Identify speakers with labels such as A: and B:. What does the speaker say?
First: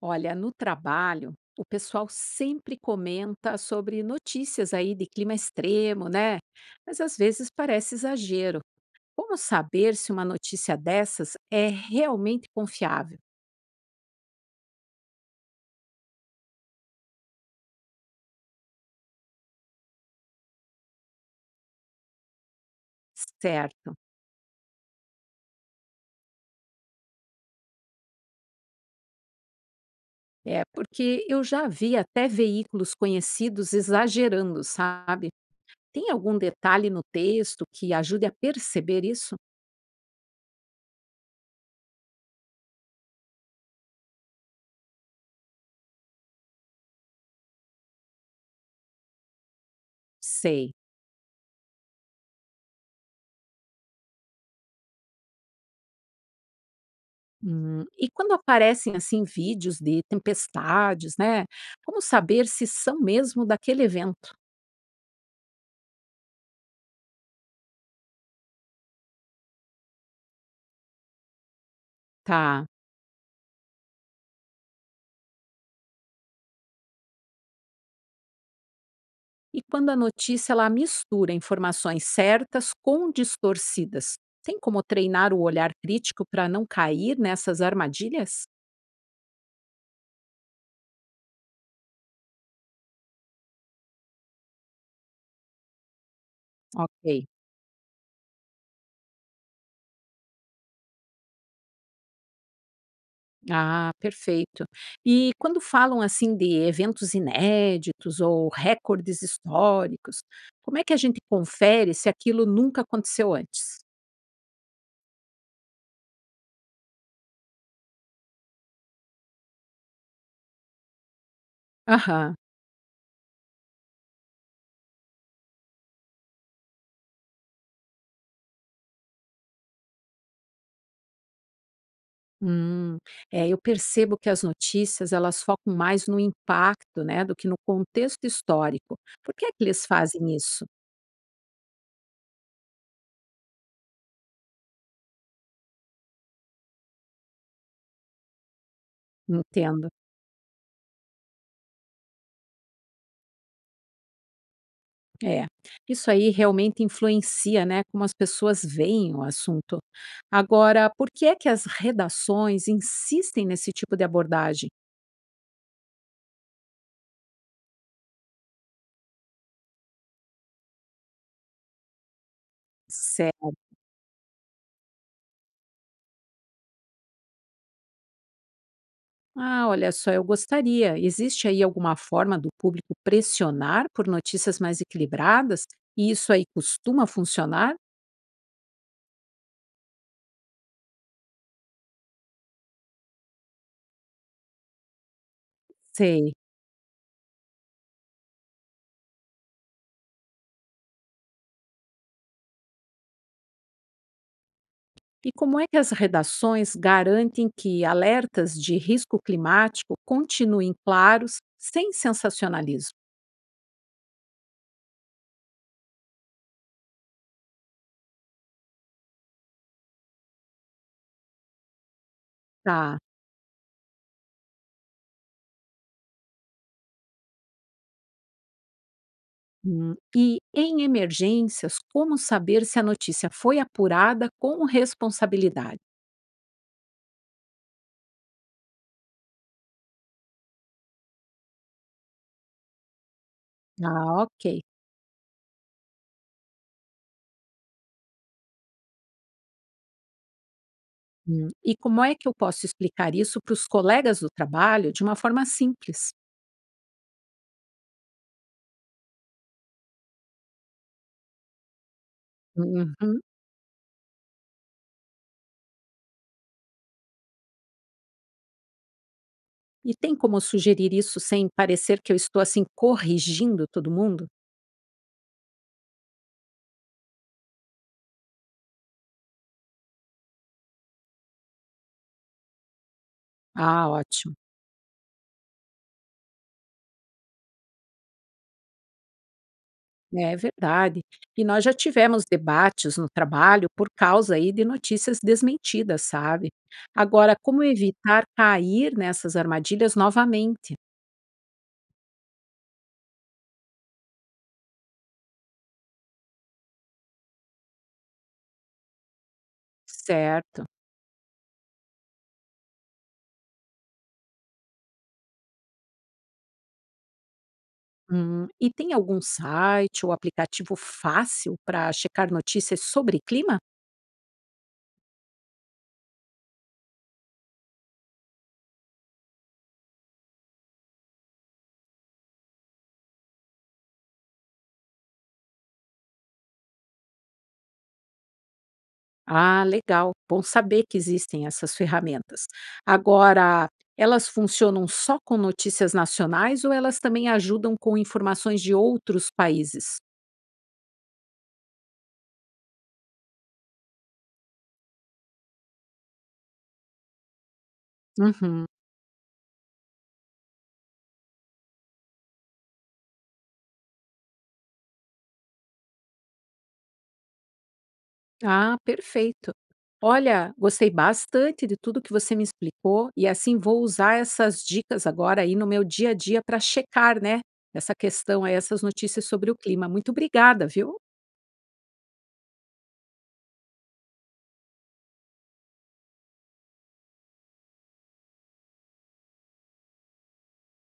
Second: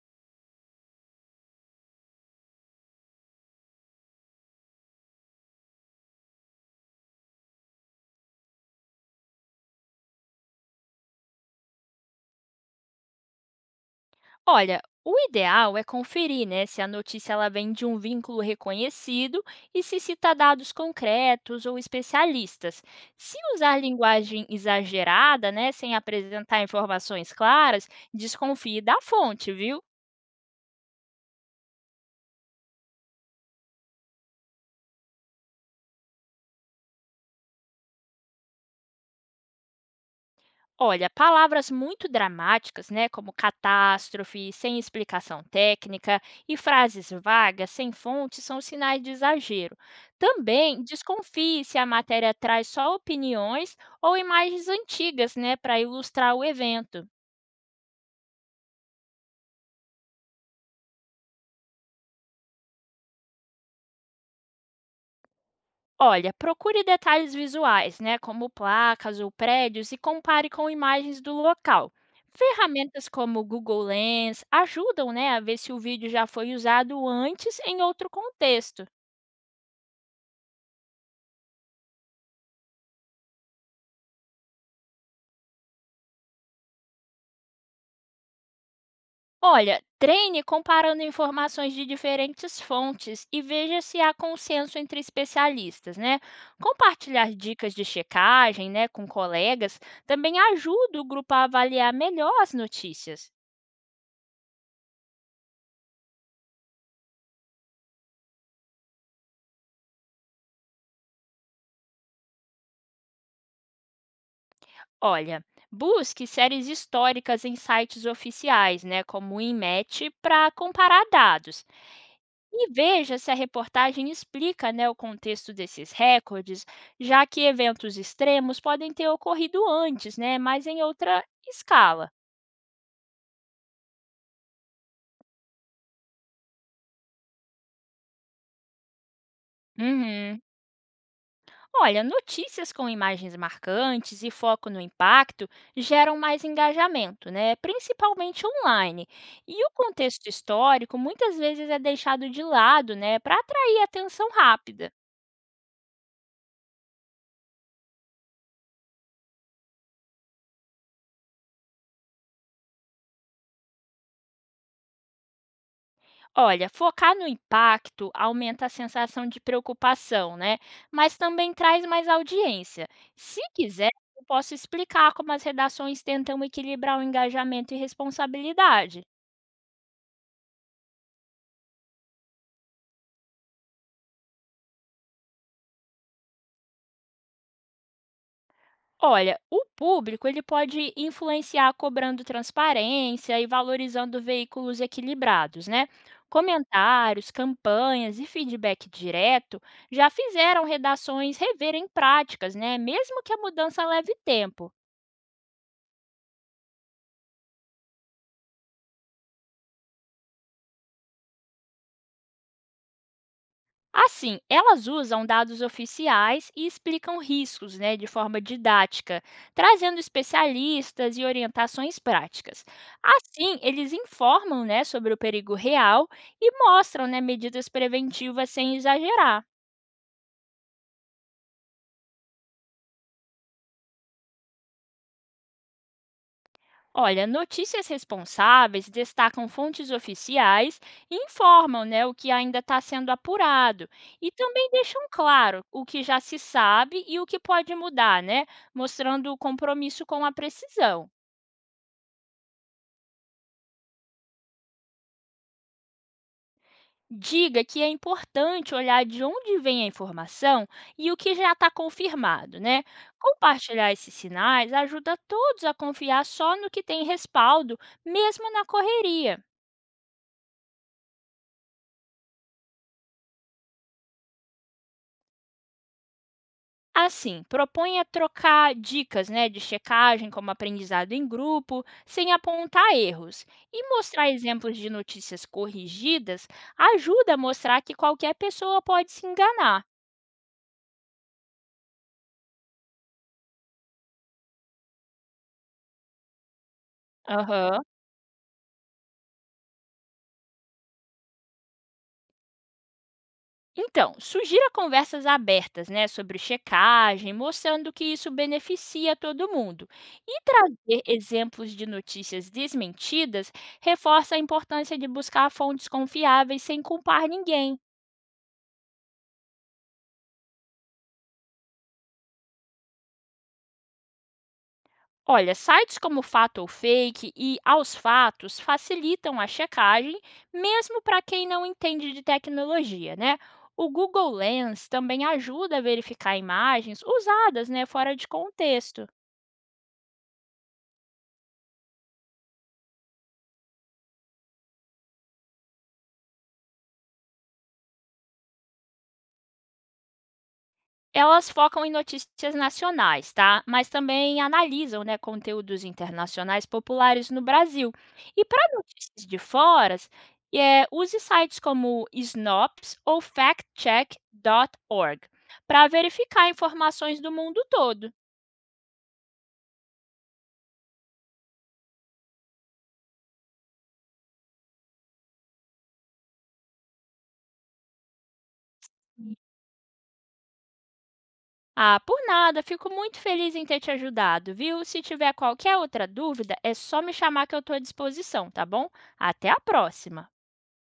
A: Olha, no trabalho, o pessoal sempre comenta sobre notícias aí de clima extremo, né? Mas às vezes parece exagero. Como saber se uma notícia dessas é realmente confiável?
B: Olha, o ideal é conferir, né, se a notícia ela vem de um vínculo reconhecido e se cita dados concretos ou especialistas. Se usar
A: Certo.
B: linguagem exagerada, né, sem apresentar informações claras, desconfie da fonte, viu?
A: É porque eu já vi até veículos conhecidos exagerando, sabe? Tem algum detalhe no texto que ajude a perceber isso?
B: Olha, palavras muito dramáticas, né, como catástrofe, sem explicação técnica, e frases vagas, sem fonte, são sinais de exagero.
A: Sei.
B: Também desconfie se a matéria traz só opiniões ou imagens antigas, né, para ilustrar o evento.
A: E quando aparecem assim vídeos de tempestades, né? Como saber se são mesmo daquele evento,
B: Olha, procure detalhes visuais, né, como placas ou prédios, e compare com imagens do local.
A: tá?
B: Ferramentas como o Google Lens ajudam, né, a ver se o vídeo já foi usado antes em outro contexto.
A: E quando a notícia ela mistura informações certas com distorcidas, tem como treinar o olhar crítico para não cair nessas armadilhas?
B: Olha, treine comparando informações de diferentes fontes e veja se há consenso entre especialistas, né?
A: Ok.
B: Compartilhar dicas de checagem, né, com colegas também ajuda o grupo a avaliar melhor as notícias.
A: Ah, perfeito. E quando falam assim de eventos inéditos ou recordes históricos, como é que a gente confere se aquilo nunca aconteceu antes?
B: Olha, busque séries históricas em sites oficiais, né, como o INMET, para comparar dados.
A: Aham.
B: E veja se a reportagem explica, né, o contexto desses recordes, já que eventos extremos podem ter ocorrido antes, né, mas em outra escala.
A: Hum, é, eu percebo que as notícias elas focam mais no impacto, né, do que no contexto histórico. Por que é que eles fazem
B: Uhum.
A: isso?
B: Olha, notícias com imagens marcantes e foco no impacto geram mais engajamento, né? Principalmente online. E o
A: Entendo.
B: contexto histórico muitas vezes é deixado de lado, né, para atrair atenção rápida.
A: É, isso aí realmente influencia, né, como as pessoas veem o assunto. Agora, por que é que as redações insistem nesse tipo de abordagem?
B: Olha, focar no impacto aumenta a sensação de preocupação, né? Mas também traz mais audiência. Se
A: Certo.
B: quiser, eu posso explicar como as redações tentam equilibrar o engajamento e responsabilidade.
A: Ah, olha só, eu gostaria. Existe aí alguma forma do público pressionar por notícias mais equilibradas? E isso aí costuma funcionar?
B: Olha, o público ele pode influenciar cobrando transparência e valorizando veículos equilibrados, né?
A: Sei.
B: Comentários, campanhas e feedback direto já fizeram redações reverem práticas, né? Mesmo que a mudança leve tempo.
A: E como é que as redações garantem que alertas de risco climático continuem claros, sem sensacionalismo?
B: Assim, elas usam dados oficiais e explicam riscos, né, de forma didática, trazendo especialistas e orientações práticas.
A: Tá.
B: Assim, eles informam, né, sobre o perigo real e mostram, né, medidas preventivas sem exagerar.
A: E em emergências, como saber se a notícia foi apurada com responsabilidade?
B: Olha, notícias responsáveis destacam fontes oficiais e informam, né, o que ainda está sendo apurado.
A: Ah,
B: E
A: ok.
B: também deixam claro o que já se sabe e o que pode mudar, né, mostrando o compromisso com a precisão.
A: E como é que eu posso explicar isso para os colegas do trabalho de uma forma simples?
B: Diga que é importante olhar de onde vem a informação e o que já está confirmado, né?
A: Uhum.
B: Compartilhar esses sinais ajuda todos a confiar só no que tem respaldo, mesmo na correria.
A: E tem como sugerir isso sem parecer que eu estou assim corrigindo todo mundo?
B: Assim, proponha trocar dicas, né, de checagem, como aprendizado em grupo, sem apontar erros.
A: Ah,
B: E mostrar
A: ótimo.
B: exemplos de notícias corrigidas ajuda a mostrar que qualquer pessoa pode se enganar.
A: É verdade. E nós já tivemos debates no trabalho por causa aí de notícias desmentidas, sabe? Agora, como
B: Aham.
A: evitar cair nessas armadilhas novamente?
B: Então, sugira conversas abertas, né, sobre checagem, mostrando que isso beneficia todo mundo. E
A: Certo.
B: trazer exemplos de notícias desmentidas reforça a importância de buscar fontes confiáveis sem culpar ninguém.
A: E tem algum site ou aplicativo fácil para checar notícias sobre clima?
B: Olha, sites como Fato ou Fake e Aos Fatos facilitam a checagem, mesmo para quem não entende de tecnologia, né? O Google Lens também ajuda a verificar imagens usadas, né, fora de contexto.
A: Ah, legal. Bom saber que existem essas ferramentas. Agora, elas funcionam só com notícias nacionais ou elas também ajudam com informações de outros países?
B: Elas focam em notícias nacionais, tá? Mas também analisam, né, conteúdos internacionais populares no Brasil. E para
A: Uhum.
B: notícias de fora, é, use sites como Snops ou factcheck.org para verificar informações do mundo todo.
A: Ah, perfeito. Olha, gostei bastante de tudo que você me explicou e assim vou usar essas dicas agora aí no meu dia a dia para checar, né, essa questão, aí, essas notícias sobre o clima. Muito obrigada, viu?
B: Ah, por nada, fico muito feliz em ter te ajudado, viu? Se tiver qualquer outra dúvida, é só me chamar que eu estou à disposição, tá bom? Até a próxima!